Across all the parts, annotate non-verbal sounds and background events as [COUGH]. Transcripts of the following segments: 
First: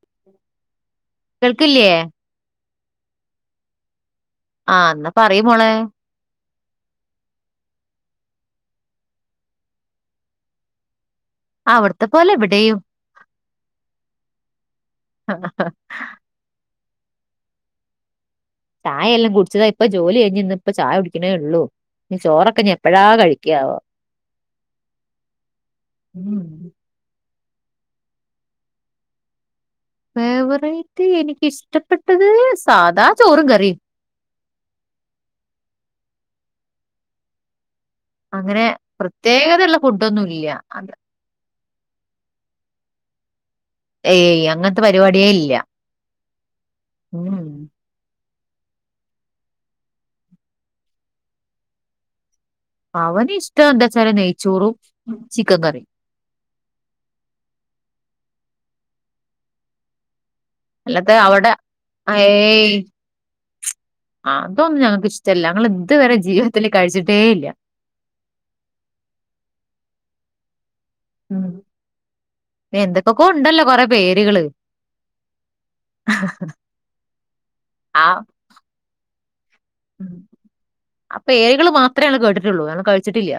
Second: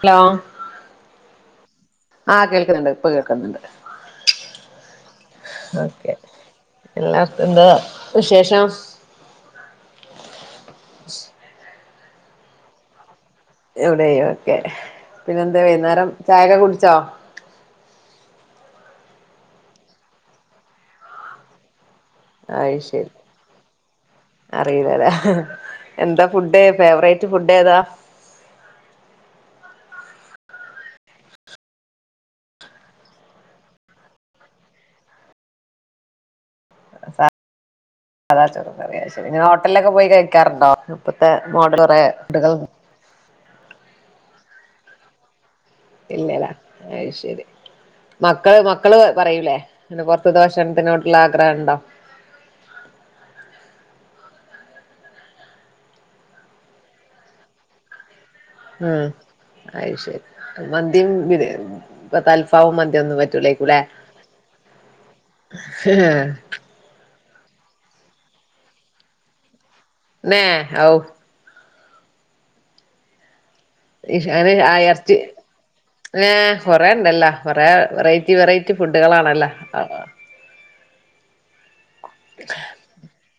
Hello കേൾക്കില്ലേ ആഹ് കേൾക്ക്ന്ന്ണ്ട് ഇപ്പ കേക്ക്ന്ന്ണ്ട് ആഹ് ന്നാ പറെയ് മോളേ ഓക്കെ എല്ലാർക്കും എന്താ വിശേഷം അവ്ട്ത്തെ പോലെ ഇവ്ടേയും ഇവ്ടേയും ഓക്കെ പിന്നെ എന്ത വൈന്നാരം ചായൊക്കെ കുട്ച്ചോ? ചായെ എല്ലം കുട്ച്ച്താ ഇപ്പ ജോലി കയ്ഞ്ഞ് ന്ന് ഇപ്പ ചായുടിക്ക്ണേ ള്ളൂ ഞ്ഞ് ചോറൊക്കെനി എപ്പെഴാ കഴിക്ക്യാവോ അറീലലേ എന്താ ഉം ഫുഡ്ഡ് ഫേവെറേയ്റ്റ് ഫുഡ്ഡേതാ ഫേവറേയ്റ്റ് എനിക്കിഷ്ട്ടപ്പെട്ടെത് സാധാ ചോറും കറിം സാ ധാ അങ്ങനെ ചോറും കറിയൊ അയ്ശെരി പ്രത്യേകതയുള്ള ഹോട്ടൽലൊക്കെ പോയി ഫുഡൊന്നും ഇല്ല കഴിക്കാറ്ണ്ടോ? അത് ഇപ്പത്തെ മോഡൽ കൊറെ ഫുടുകൾ ഏയ് അങ്ങനത്തെ പരിപാടിയേ ഇല്ല ഇല്ലലാ ഉം അഹ്ശരി മക്കള് മക്കള് പറയൂലേ പിന്നെപൊറത്തി ത്തെ ഭഷണത്തിനോടുള്ള ആഗ്രഹണ്ടോ അവന് ഇഷ്ടം എന്താ വെച്ചാല് നെയ്ച്ചോറും ചിക്കൻ കറിം ഉം അഹ് ശരി മന്തിം അല്ലാതെ അവിടെ തൽഫാമു മന്തി ഒന്നും പറ്റൂലേക്കൂല്ലേ ആ അതൊന്നുംഞങ്ങൾക്ക് ഇഷ്ടല്ല ഞങ്ങൾ ഇതുവരെ ജീവിതത്തില് കഴിച്ചിട്ടേല്ല്യ നെ ഔ ഉം എന്തൊക്കൊ കൊണ്ടല്ലോ കൊറെ പേരുകള് അങ്ങനെ അ എർച്ചി എ കൊറെേ ഉണ്ടല്ലോ കൊറെേ വെറൈറ്റി വെറൈറ്റി റ്റിഫുഡുകളാണല്ലോ [UNINTELLIGIBLE] അപെര്കള് മാത്ര ള്ളു കേട്ടിട്ടുള്ളൂ കാരണം കഴിച്ചിട്ടില്ല,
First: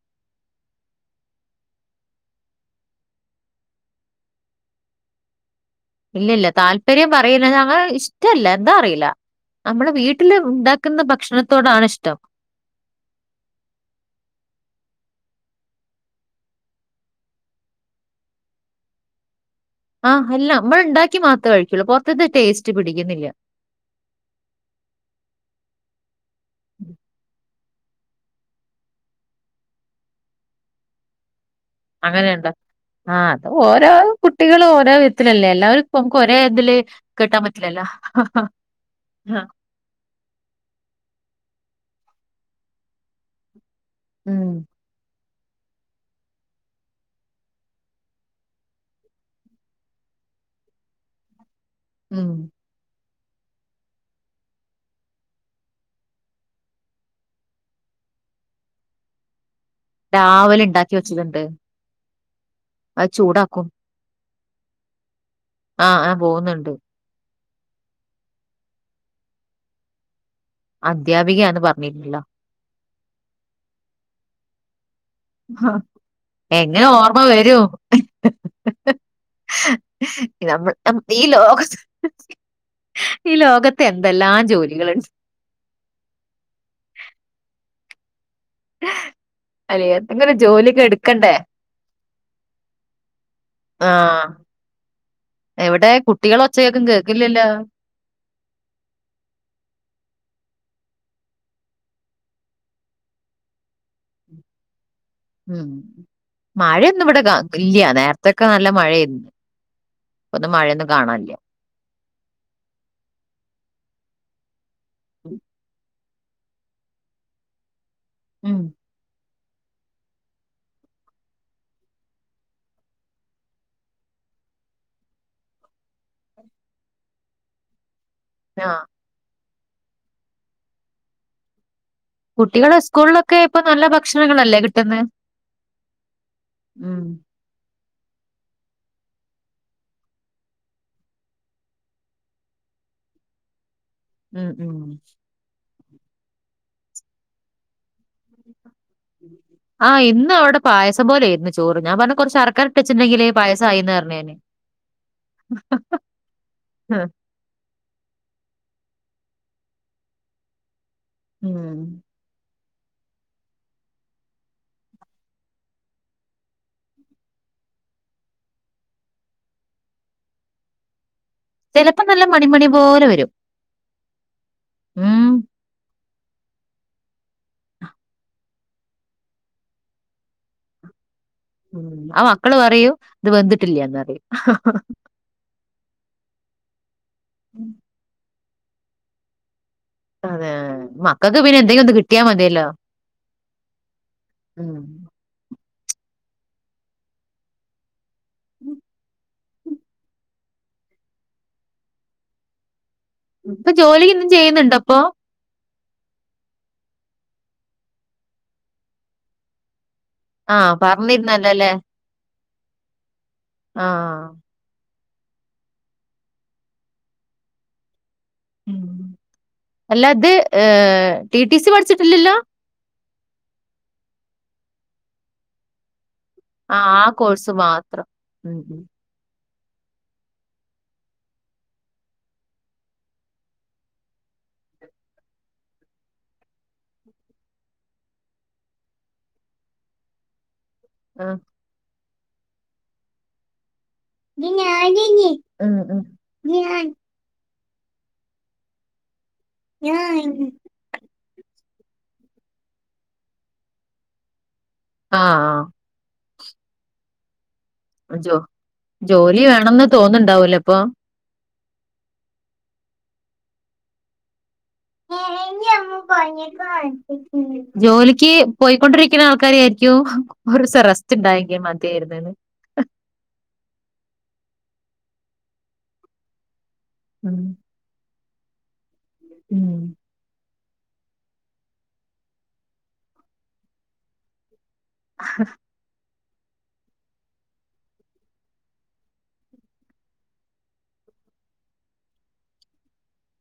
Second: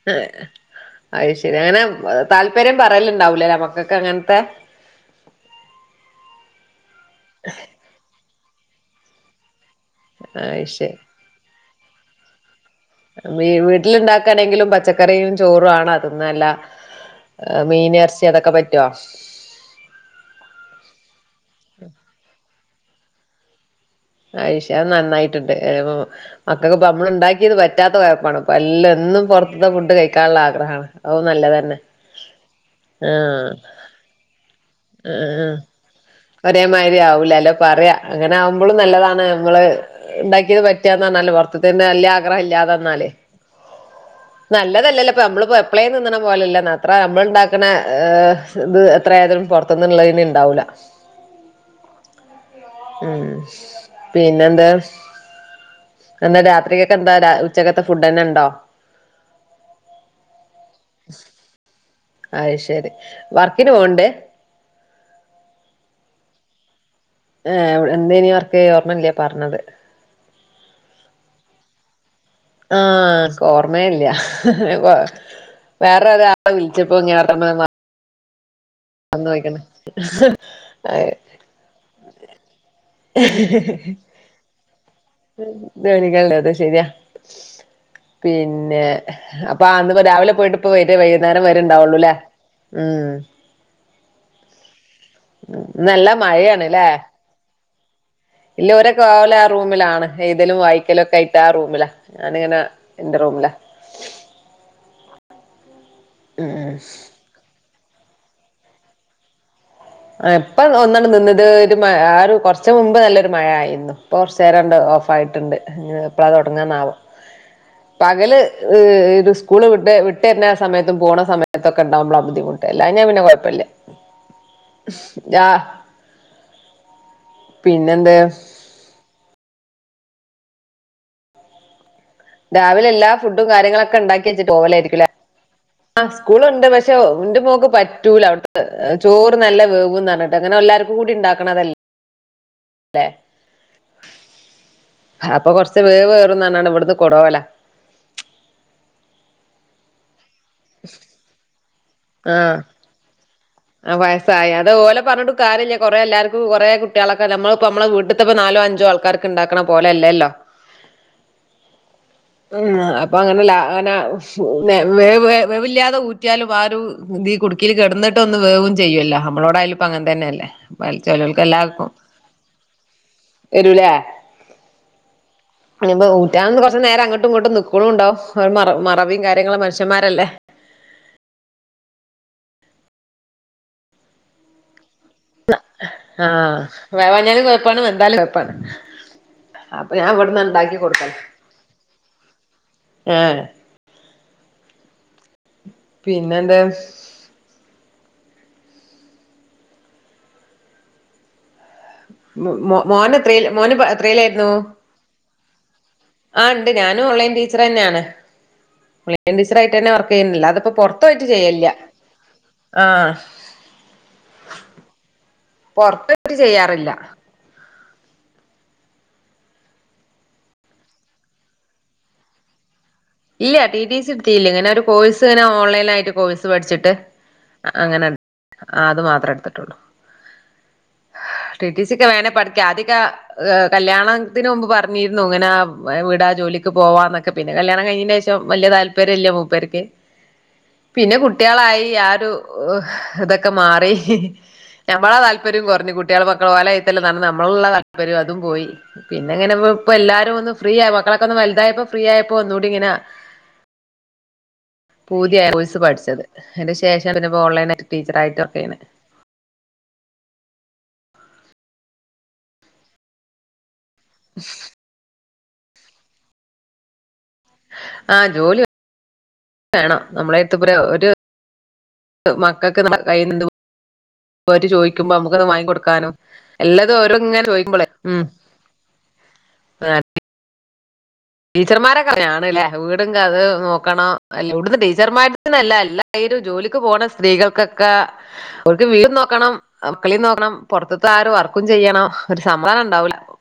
[UNINTELLIGIBLE] അത് ശരി അങ്ങനെ താല്പര്യം പറയലുണ്ടാവുലല്ലേമക്കക്ക് അങ്ങനത്തെ ഇല്ല്യല്ല താല്പര്യം പറയില്ല ങ്ങനെ ഇഷ്ടല്ല എന്താ അറിയില്ല നമ്മടെ വീട്ടില് അയ് ശരി ഉണ്ടാക്കുന്ന ഭക്ഷണത്തോടാണ് ഇഷ്ടം വീട്ടിലുണ്ടാക്കാണെങ്കിലും പച്ചക്കറിയും ചോറും ആണോ തിന്നാല്ലേ മീൻ എറച്ചി അതൊക്കെ പറ്റോ? ആഹ് എല്ല മ്മള്ണ്ടാക്കിയെ മാത്രേ കഴിക്കുള്ളൂ പൊറത്തത് ടേസ്റ്റ് പിടിക്കുന്നില്ല അത് ശ നന്നായിട്ടുണ്ട് മക്ക ക്ക്ഇപ്പ നമ്മള് ഇണ്ടാക്കിയത് പറ്റ പറ്റാത്ത കൊഴപ്പാണ് ഇപ്പ എല്ലാം എന്നും പുറത്തത്തെ ഫുഡ് കഴിക്കാള്ള ആഗ്രഹാണ് അതും നല്ലതന്നെ അങ്ങനെണ്ടോ ആ അത് ആഹ് ഓരോ കുട്ടികളും ഓരോ വിധത്തിലല്ലേ ആഹ് എല്ലാവരും ഒരേമാതിരി ആവൂല അല്ലോ പറയാ അങ്ങനെ ആവുമ്പോളും നല്ലതാണ് ആ. നമ്മള് ഉണ്ടാക്കിയത് പറ്റാന്ന് റഞ്ഞാലേ പൊറത്ത് തേ തിന് വല്ല്യാ ആഗ്രഹല്ല്യാന്നറഞ്ഞാല് ഉം നല്ലതല്ലല്ലോ നമ്മളിപ്പോ എപ്പളെ തിന്ന് ണ പോലെല്ല ന്ന അത്രേനമ്മള്‌ ഇണ്ടാ ക്ക്ണ ഇത് എത്രയാലും പൊറ ത്തുന്നുള്ള തിന് ഉണ്ടാവുല ഉം ഉം പിന്നെന്താ എന്നന്താ രാത്രിക്കൊക്കെന്താ ഉച്ചക്കത്തെ ഫുഡ്ന്നെ ഉണ്ടോ രാവിലെ ഉണ്ടാക്കി വെച്ചതുണ്ട് അ ത്ശരി അത് ചൂടാക്കും വർക്കിന് പോവ്ണ്ട് ആഹ് ആ പോകുന്നുണ്ട് ആ എന്തേനി വർക്ക് ഓർമ്മല്ല്യ പറഞ്ഞത് അദ്ധ്യാപികന്ന് പറഞ്ഞിില്ലല്ലോ ആഹ് ക് ഓർമേല്ല്യ എങ്ങനെ ഓർമ്മ വരും മറന്ന് പോയിക്ക്ണ് [UNINTELLIGIBLE] ഈ ലോകത്തെ എന്തെല്ലാം ജോലികള്ണ്ട് ജോലികള്ണ്ട് അത് ശരിയാ പിന്നെ പിന്നെ അപ്പൊ അല്ലെ ആന്ന് രാവിലെ എന്തെങ്കിലും പോയിട്ട് ഇപ്പ ജോലിയൊക്കെ വ എടുക്കണ്ടേ വൈകുന്നേരം വരെണ്ടാവുള്ളു ല്ലേ ഉം ആഹ് എവിടെ നല്ല കുട്ടികളെച്ചയൊക്കും മഴയാണ്ല്ലേ കേൾക്കില്ലല്ലോ ഇല്ല ഒരൊക്കെ ഓലെആ റൂമിലണ് എഴുതലും വായിക്കലും ഒക്കെ ആയിട്ട് ആ റൂമിലാ ഞാനിങ്ങനെ എന്റെ റൂമില ഉം ഉം മഴയൊന്നും ഇവിടെ ഇല്ല നേരത്തൊക്കെ നല്ല മഴയേര്ന്ന് ആ ഇപ്പം ഒന്നാണ് നിന്നത് മ ആ ഒരു കുറച്ചു മുമ്പ് നല്ലൊരു മഴ ആയിരുന്നു. ഇപ്പം കുറച്ച് രണ്ട് ഓഫ് ഉം. ആയിട്ടുണ്ട് ഇനി എപ്പള തുടങ്ങന്നാവം പകല് ഉം. ഹ്ഏത് സ് സ്കൂള് വി് വിട്ടരുന്ന സമയത്തും പോണ സമയത്തും ഒക്കെണ്ടാവുമ്പോള ബുദ്ധിമുട്ട് അല്ല ഞാൻ പിന്നെ കുഴപ്പല്ല. യാ പിന്നെന്താ ആഹ കുട്ടികളെ രാവിലെ എല്ല സ്കൂളിലൊക്കെ ഫുഡും ഇപ്പൊ നല്ല കാര്യങ്ങളക്കെ ഉണ്ടാക്കി വെച്ചിട്ട് ഭക്ഷണങ്ങളല്ലേ കിട്ടുന്നത് പോവലായിരിക്കലേ ആ് സ്കൂളുണ്ട് പക്ഷേ ഉം. എന്റെ മോക്ക് പറ്റൂല അവിടെ ചോറ് നല്ല വേവുന്ന് പറഞ്ഞട്ട് അങ്ങനെ എല്ലാവർക്കും കൂടി ഉണ്ടാക്കണതല്ലേ അ ഉം ഉം അപ്പൊ കൊറച്ച് വേവ്റുംന്നാറ്ഞാണ്ട് ഇവിടുന്ന് കൊണ്ടവല ആഹ് ഇന്ന് അവിടൊ പായസം പേലെയിരുന്നു ചോറ് ഞാൻ പറഞ് കൊറച്ച് ആഹ് അറക്കറിട്ട വച്ചിണ്ടെങ്കില് ആ വയസ്സായി അത് ഓലെ പറഞ്ഞിട്ട് കാര്യില്ല കൊറെേ എല്ലാവർക്കും കുറേ കുട്ടികളൊക്കെ നമ്മൾ ഇപ്പ നമ്മള് വീട്ടത്തെപ്പ നാലോ അഞ്ചോ ആൾക്കാർക്ക് ഉണ്ടാക്കണ പോലെല്ലല്ലോ. ഉം ഉ അപ്പൊ അങ്ങനെല്ല അങ്ങനെ വേവ് വേവില്ലാതെ ഊറ്റ് കുറ്റിയാലും ആ ഒരു ഈ കുടുക്കിൽ കിടന്നിട്ടൊന്ന് വേവും ചെയ്യൂല്ലോ നമ്മളോടായാലുംപ്പ അങ്ങനെ തന്നെയ അല്ലേ. ചെലർക്ക് ല്ലാർക്കും ചിലപ്പോ നല്ല മണിമണി പോലെ വരും വരുല ഉം ഊറ്റാന്ന് കുറച്ച് നേരംങ്ങോട്ടും ഇങ്ങോട്ടും നിക്കുന്നു ഉണ്ടാവും. ഒരു മറ മറവികാര്യങ്ങളും മനുഷ്യന്മാരല്ലേ. ഉ ആ മക്കള് പറയൂ ഇത് വന്തിട്ടില്ലന്നറി ആഹ വേവാഞാലും കൊഴപ്പാണ് വെന്താലും കുഴപ്പാണ്. അതെ മക്കൾക്ക് പിന്നെ എന്തെങ്കിലും ഒന്ന് കിട്ടിയാ മതിയല്ലോ ഏഹ് ഉ പിന്നെന്താ [INAUDIBLE] മു മൊ മോന് എത്രീ ഇപ്പൊ മോന്പ ജോലി ഇന്നും എത്രീലെര്ന്നു? ചെയ്യുന്നുണ്ടോ അപ്പൊ ആഹ് ഇണ്ട് ഞാനും ഓൺലൈൻ ടീച്ചറന്നേണ് ഓൺലൈൻ ടീച്ചറായിട്ടന്നെ വർ ർക്കഴ്ണില്ല ആഹ് പൊർത്തോയിട്ട് ചെയ്യലില്ല പറഞ്ഞിരുന്നല്ലോല്ലേ ആഹ് ആഹ് പൊർത്തോയിട്ട് ചെയ്യാറില്ല ഉം അല്ല ഇത്. ഏഹ് ട്ടീ ട്ടീ സി പഠിച്ചിട്ടില്ലല്ലൊ? ഇല്ല ട്ടീ ട്ടീസി ഇട്ത്തീല്ല ഇങ്ങന ഒര് കോഴ്സ് ഇങ്ങന ഓൺലൈനായിട്ട് കോയ്സ് ആഹ് പഠ്ച്ച്ട്ട് ആ കോഴ്സ് മാത്രം അങ്ങനെ. ഉം ഉം ആഹ് അത് മാത്രെ എട്ത്തിട്ടൊള്ളു ട്ടീ ട്ടീ സിക്കെ വേണെ പഠിക്ക ആദ്യൊക്കെ ഏഹ് കല്യാണത്തിന് മുമ്പ് പറഞ്ഞീര്ന്നു ഇങ്ങന വിടാ ജോലിക്ക് പോവാന്നൊക്കെ പിന്നെ കല്യാണം കഴിഞ്ഞീ ശേഷം വല്യ താല്പര്യംല്ല മൂപ്പർക്ക്. പിന്നെ കുട്ടീളായി ആഹ് ഒരു ഓഹ് ഇത മാറി ആഹ് നമ്മളെ താല്പര്യം ഉം കൊർഞ്ഞു ഉം കുട്ടീളെ മക്കളു ഓലെ ബയ്ത്തെല്ല നടന്ന് നമ്മളോട്ള്ള പ്പരു അതും പോയി പിന്നെ ഇങ്ങനെ ഇപ്പ എല്ലാരും ഒന്ന് ഫ്രീയ ആഹ് മക്കളൊക്ക ഒന്ന് വൽതായപ്പൊ ഫ്രീ ആയപ്പൊ ഒന്നൂടി ഇങ്ങന ആഹ് ആഹ് പൂതിയകോഴസ് പഠ്ച്ചത്. അതിന്റെ ശേഷം പിന്നപ്പൊ ഓൺലൈൻായിറ്റ് ടീച്ചർ ജോ ആയിട്ട് വർക്കയ്യ്ണെ ജോലി വേണണംന്ന് തോന്ന്ണ്ടാവുലെ ഇപ്പൊ? [INAUDIBLE] ആ ജോലിക്ക് ജോലി പൊയ്ക്കൊണ്ടിരി ക്ക്ണആൾക്കാര് വിയാരിക്കും നമ്മളെ ഒരൂസ്സം റസ്സ്റ്റ് ഇണ്ടായങ്കി മതിയാര്ന്ന് മക്കക്ക് നമ്മട കയ്യിന്ന് ന്ത് ഓര് ചോയിക്കുമ്പം നമുക്കത് വാങ്ങി കൊട്ക്കാനും എല്ലതും ഓരോട് ഉം. ഇങ്ങന ചോയിക്കുമ്പളെ ഉം ഉം. [UNINTELLIGIBLE] ടീച്ചർമാരൊക്കന്നെ ആണ്ലെ വീട് കാ നോക്കണം അല്ല ഇവിട്ന്ന് ടീച്ചർമാര്ന്നല്ല എല്ല രും ജോലിക്ക് പോണ സ്ത്രീകൾക്കൊക്ക അവർക്ക് വീടും നോക്കണം മക്കളെ നോക്കണം പൊറ്ത്ത്ത ആഹ് ഒര് വർക്കും ചെയ്യണം ഒരു സമതാ നം ഉണ്ടാവൂല പ്പം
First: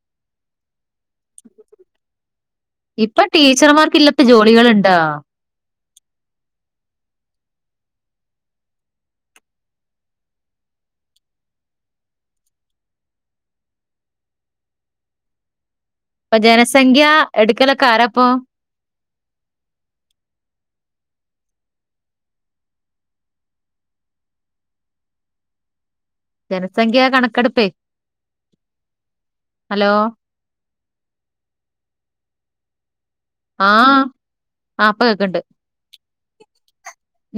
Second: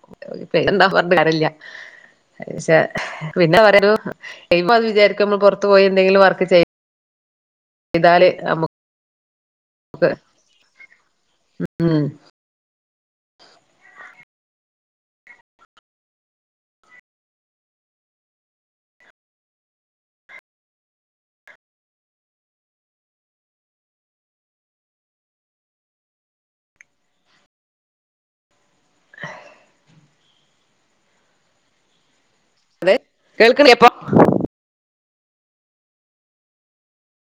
പെരണ്ടാ പറഞ്ഞിട്ട് കാര്യല്ല പഷെ ഇപ്പൊ പിന്ന പറിയാ ഒരു ടീച്ചർമാർക്ക് ഇല്ലാത്ത ഇപ്പ അത് ജോലികളുണ്ടോ വിജാരിക്കും നമ്മള് പൊറ്ത്ത് പോയി എന്തെങ്കിലും വർക്ക് ചെ താല് ഞമ്മക് ക്കെ ഉം പ്പ ജനസംഖ്യ എട്ക്കലൊക്ക ആര പ്പം ജനസംഖ്യ കണക്കെട്പ്പെ ഹലോ [UNINTELLIGIBLE] ഇപ്പൊ ആഹ് ആഹ് ഇപ്പ കേക്ക്ണ്ട്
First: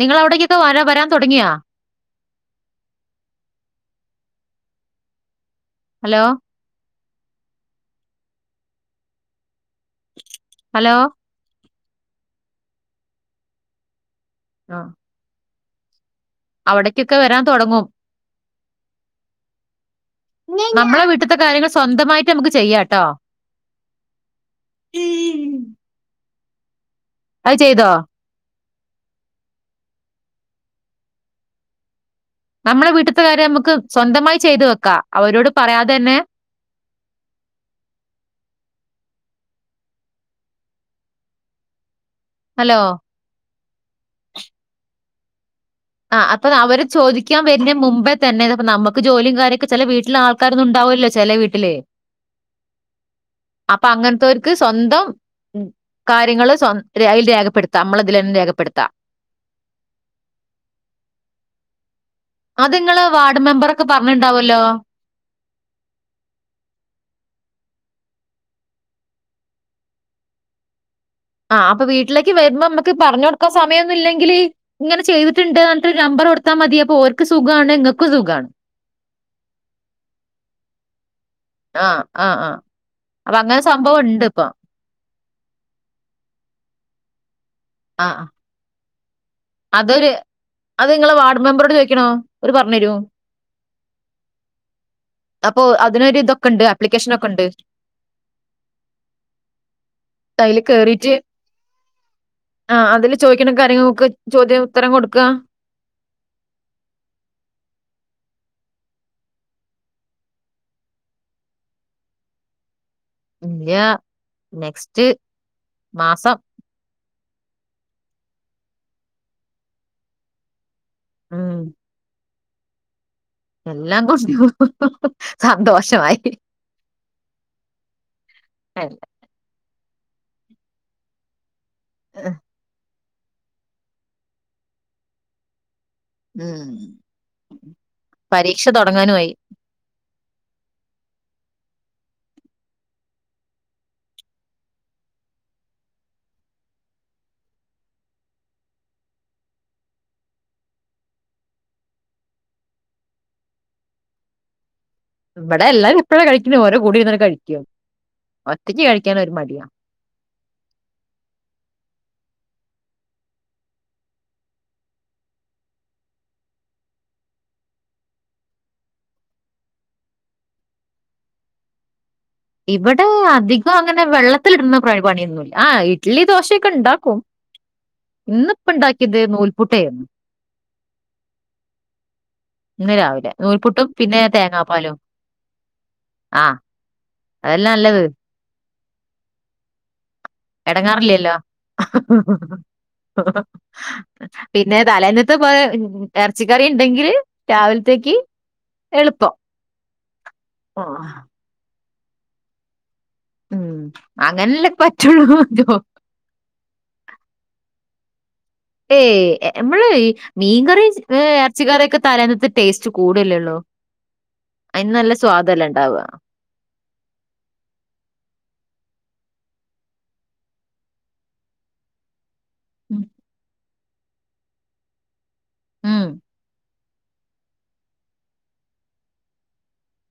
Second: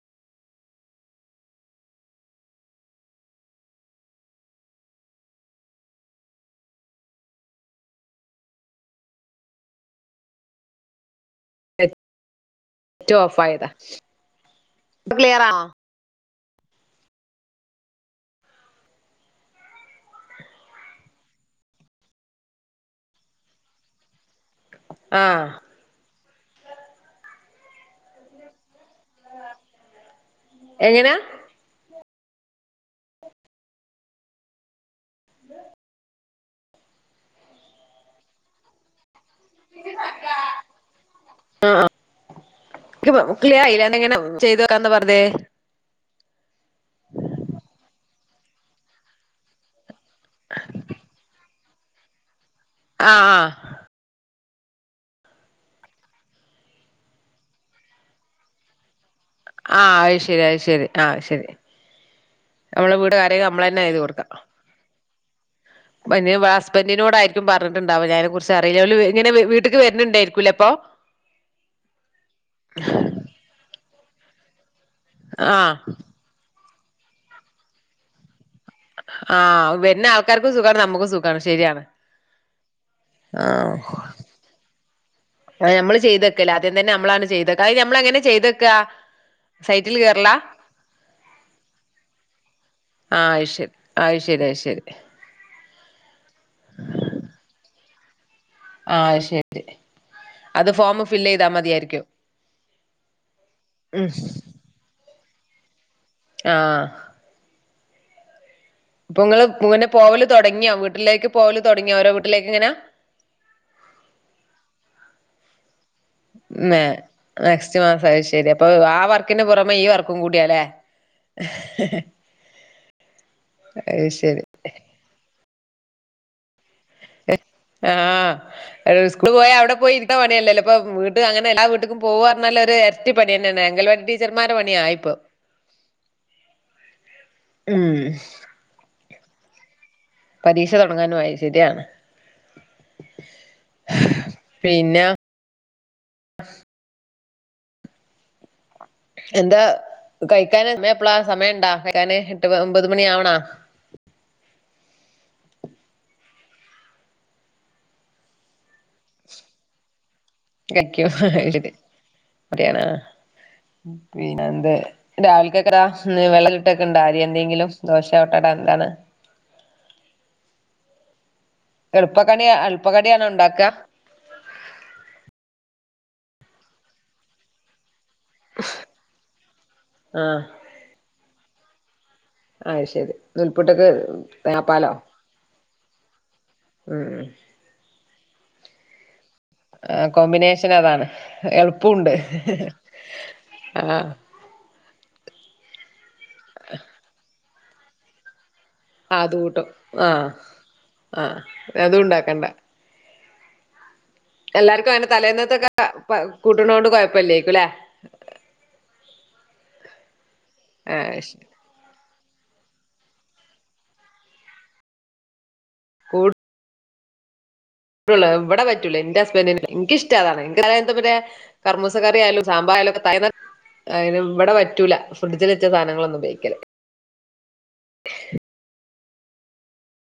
നിങ്ങളവിടെക്ക് ക്കൊ വരാ വരാൻ തൊടങ്ങ്യൊ ഹലോ ഹലോ നെറ്റ് റ്റ് ഓഫായ താ ആഹ് ഇപ്പ ക്ളിയറാണൊ അവിടയ്ക്ക് ക്കെ വരാൻ തൊടങ്ങും നമ്മളെ വീട്ട്ത്തെ കാര്യങ്ങള് സ്വന്തമായിട്ട് ഞമ്മക്ക് ചെയ്യാട്ടൊ ആഹ് അഹ് ചെയ്തോ എങ്ങനാ നമ്മളെ വീട്ട്ത്തെ കാര്യം ഞമ്മക്ക് സ്വന്തമായി ചെയ്ത് വെക്കാ. അവരോട് പറയാതെന്നെ ആഹ് ഹലോ ക്ക് ക്ലിയറായ്ല എന്ത എങ്ങന ചെയ്ത് വെക്കാന്ന പറ്ഞ്ഞെ ആഹ് അപ്പത് അവര് ചോദിക്കാൻ വര്നെ മുമ്പെ തന്നെ ത്പ്പം നമ്മക്ക് ജോലീം കാര്യക്കെ ചെല വീ ട്ട്‌ല് ആൾക്കാരൊന്നുംണ്ടാവൂല ല്ലേ ചെലേ വീട്ടില് ആഹ് ആഹ് അപ്പം അങ്ങൻത്തോർക്ക് സ്വന്തം കാര്യങ്ങൾ സ്വം രേ അയ്ല് രേഖപ്പെടുത്താം മ്മളതിലന്നെ രേഖപ്പെടുത്താം ആ അഹ്ശരി അഹ്ശരി ആ ശെരി അത് നമ്മളെ ഇങ്ങള് വീട്കാരെ വാർഡ് നമ്മളെന്നെ മെമ്പറൊക്കെ എഴ്തി കൊടുക്കാ പറഞ്ഞിട്ടുണ്ടാവുമല്ലോ. പ്പന് വാ ഹസ്ബന്ഡിനോടായിരിക്കും പറഞ്ഞിട്ടുണ്ടാവലെ അയ്നെ കുറിച്ചറിണോല് ഇങ്ങനെ വ് വീട്ട്ക്ക് വര്ന് ണ്ടേരിക്കൂലേ അപ്പം ആഹ് അപ്പം വീട്ടിലേക്ക് വരുമ്പം മ്മക്ക് പറഞ്ഞൊടുക്കാൻ സമയൊന്നുല്ലെങ്കില് ഇങ്ങനെ ചെയ്ത്ട്ട്ണ്ട് ആഹ് ന്നറ്ഞ്ഞ്ട്ട് ര് നമ്പറൊടുത്താ മതി അപ്പോ ഓര്ക്ക് സുഖാണ് ങ്ങക്കും സുഖാണ് ആഹ് വരുന്ന ആൾക്കാർക്കും സുഖാണ് നമ്മക്കും സുഖാണ് ശരിയാണ് ആഹ് അ ആഹ് അപ്പം അങ്ങനെ സംഭവണ്ട് അ നമ്മള് ചെയ്തക്കല് ആദ്യം തന്നെ നമ്മളാണ് ചെയ്തക്ക അഹ അയ്ന് ഞമ്മളങ്ങനെ ആഹ് ചെയ്തക്കാ അതൊരു സൈറ്റില് കേറലാ അത് നിങ്ങടെ വാർഡ് മെമ്പറോട് ചോദിക്കണം ഓരു പറഞ്ഞ് തരും ആഹ് അത് ശരി അത് ശരി അത് ശരി അപ്പൊ അതിനൊരു ഇതൊക്കെ ഉണ്ട് ആപ്ലിക്കേഷനൊക്കെ ഉണ്ട് ആഹ് അത് ശരി അപ്പോ അതിൽ അത് ഫോം കേറീട്ട് ഫില്ല് ചെയ്താ മതിയായിരിക്കും ആ അതില് ചോദിക്കണ കാര്യങ്ങൾക്ക് ഒക്കെ ഉം ചോ പുതിയ ഉത്തരം കൊടുക്കുക ആഹ് ഇപ്പൊ ഇങ്ങള് ഇങ്ങനെ പോവല് തൊടങ്ങിയോ വീട്ടിലേക്ക് പോവല് തൊടങ്ങിയോ ഓരോ വീട്ടിലേക്കിങ്ങനെ ഇല്ല നെക്സ്റ്റ് മാസം നെക്സ്റ്റ് മാസം അത് ശരി അപ്പൊ ആ വർക്കിന്റെ പുറമെ ഈ വർക്കും കൂടിയാല്ലേ [INAUDIBLE] ഉം എല്ലാം അത് ശരി കൊണ്ടും സന്തോഷമായി അല്ല, ആഹ് സ്കൂള് പോയാ അവിടെ പോയി ഇരുന്ന പണിയല്ലല്ലോ ഇപ്പോ വീട്ട് അങ്ങനെ എല്ലാ വീ ട്ടില് പോവാ പറഞ്ഞാല് ഒര് എരട്ടിപ്പണി തന്നെയാണ് അങ്കൽവാടി ടീച്ചർമാരുടെ പണിയായിപ്പൊ ഉം പരീക്ഷ തുടങ്ങാനുമായി പരീക്ഷ തുടങ്ങാനും ആയി ശരിയാണ് പിന്നെ എന്താ കഴിക്കാന് എപ്പളാ സമയണ്ടാ കഴിക്കാന് എട്ട് ഒമ്പത് മണി ആവണാ ഇവിടെ എല്ലാരും എപ്പഴാ കഴിക്കുന്നേ ഓരുടെ കൂടെ ഇരുന്ന് കഴിക്കും ഒറ്റയ്ക്ക് കഴിക്കാൻ ഒരു മടിയാ കഴിക്കും ഇതിൽ മടിയാണ് പിന്നെന്ത് രാവിലക്കേക്കെടാ ഇന്ന് വെള്ളത്തിൽ ഇട്ട് വെക്കുണ്ടാ അരി എന്തെങ്കിലും ദോശയോ ഓട്ടെടാ എന്താണ് എളുപ്പക്കണി എളുപ്പ കടിയാണോ ഉണ്ടാക്കുക അധികം അങ്ങനെ ഇവിടെ വെള്ളത്തിലിടുന്ന പണിയൊന്നുല്ല ആ ഇഡ്ലി ദോശയൊക്കെ ഉണ്ടാക്കും ഇന്നിപ്പൊ ഉണ്ടാക്കിയത് നൂൽപുട്ട് ആയിരുന്നു ആഹ് അത് ഇന്ന് ശരി രാവിലെ നൂൽപ്പുട്ടക്ക് നൂൽപുട്ടും പിന്നെ തേങ്ങാപ്പാലോ തേങ്ങാപ്പാലും ആഹ് ഉം അതല്ലെ നല്ലത് ആഹ് കോമ്പിനേഷൻ അതാണ് എടങ്ങേറില്ലല്ലോ എളുപ്പുണ്ട് ആഹ് പിന്നെ തലേന്നത്തെ കുറേ എറച്ചിക്കറി ഉണ്ടെങ്കില് രാവിലത്തേക്ക് ആഹ് എളുപ്പം അത് കൂട്ടും ആ ആ അതും ഉണ്ടാക്കണ്ട ഉം അങ്ങനെല്ലെ എല്ലാർക്കും അങ്ങനെ തലേന്നത്തൊക്കെ പറ്റൂള്ളൂല്ലോ കൂട്ടണോണ്ട് കൊഴപ്പം ഇല്ലാരിക്കുമല്ലേ ഏയ് നമ്മള് മീൻകറി ആഹ് ഏ എ ശരി റച്ചി കറിയൊക്കെ തലേന്നത്തെ ടേസ്റ്റ് കൂടവല്ലേ ഉള്ളൂ അതിന് നല്ല സ്വാദല്ലെ ഉണ്ടാവാ കൂ ടൂള്ളൂ ഇവിടെ പറ്റൂല എന്റെ ഹസ്ബൻഡിന് എനിക്കിഷ്ടം അതാണ് [UNINTELLIGIBLE] കർമൂസ കറി ആയാലും സാമ്പാറായാലൊക്കെ ഉം തലേ അ ഇവിടെ പറ്റൂല ഫ്രിഡ്ജിൽ വെച്ച ഉം സാധനങ്ങളൊന്നും ഉപയോഗിക്കല്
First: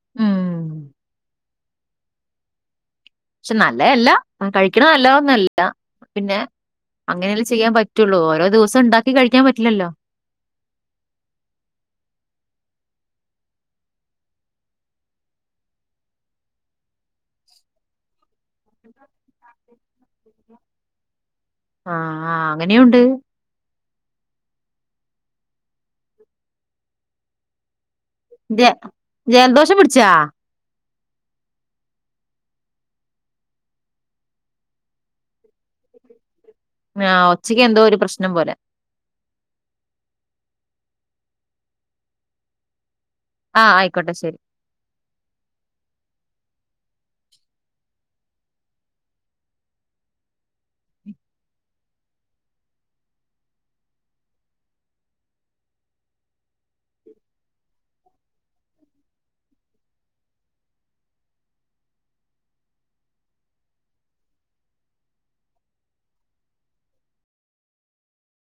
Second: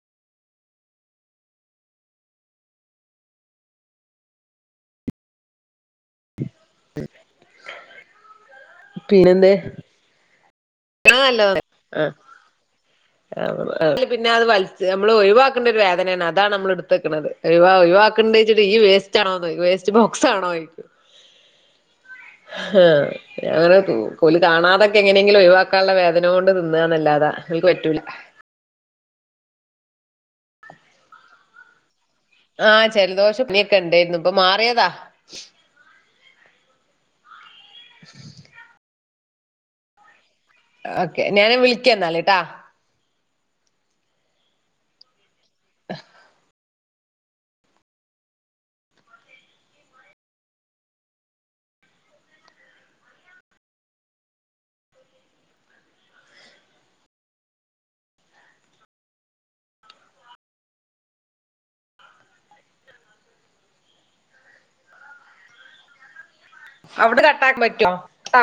ഉം പക്ഷെ നല്ലതല്ല അങ്ങനെ കഴിക്കണ നല്ലതൊന്നുമല്ല പിന്നെ അങ്ങനല്ലേ ചെയ്യാൻ പറ്റൂള്ളൂ ഓരോ ദിവസവും ഉണ്ടാക്കി കഴിക്കാൻ പറ്റില്ലല്ലോ അതാ നല്ലത് ആഹ് പിന്നെ അത് വല നമ്മള് ഒഴിവാക്കേണ്ട ഒരു വേദനയാണ് അതാണ് നമ്മൾ എടുത്ത്‌ വക്കണത് ഒഴിവാ ഒഴിവാക്കിണ്ട് വെച്ചിട്ട് ഈ വേ സ്റ്റാണോ അത് വേസ്റ്റ് ബോക്സ് ആണോ ചോദിക്കും ആഹ് ആഹ് അങ്ങനെയുണ്ട് ഞാനങ്ങനെ ഓല് കാണാതൊക്കെ എങ്ങനെങ്കിലും ഒഴിവാക്കാനുള്ള വേദന കൊണ്ട് തിന്നാന്നല്ലാതെ അവനിക്ക് പറ്റൂല ജ ജലദോഷം പിടിച്ചാ ആഹ് ജൽദോഷം പനിക്കെ ഇണ്ടാര്ന്നു ഇപ്പൊ മാറിയതാ ആഹ് ഒച്ചക്ക് എന്തോ ഒരു പ്രശ്നം പോലെ ഓക്കെ ഞാൻ വിളിക്കാന്നാല്ട്ടാ ആഹ് ആയിക്കോട്ടെ ശെരി അവ്ടെ കട്ടാക്കാൻ പറ്റോ?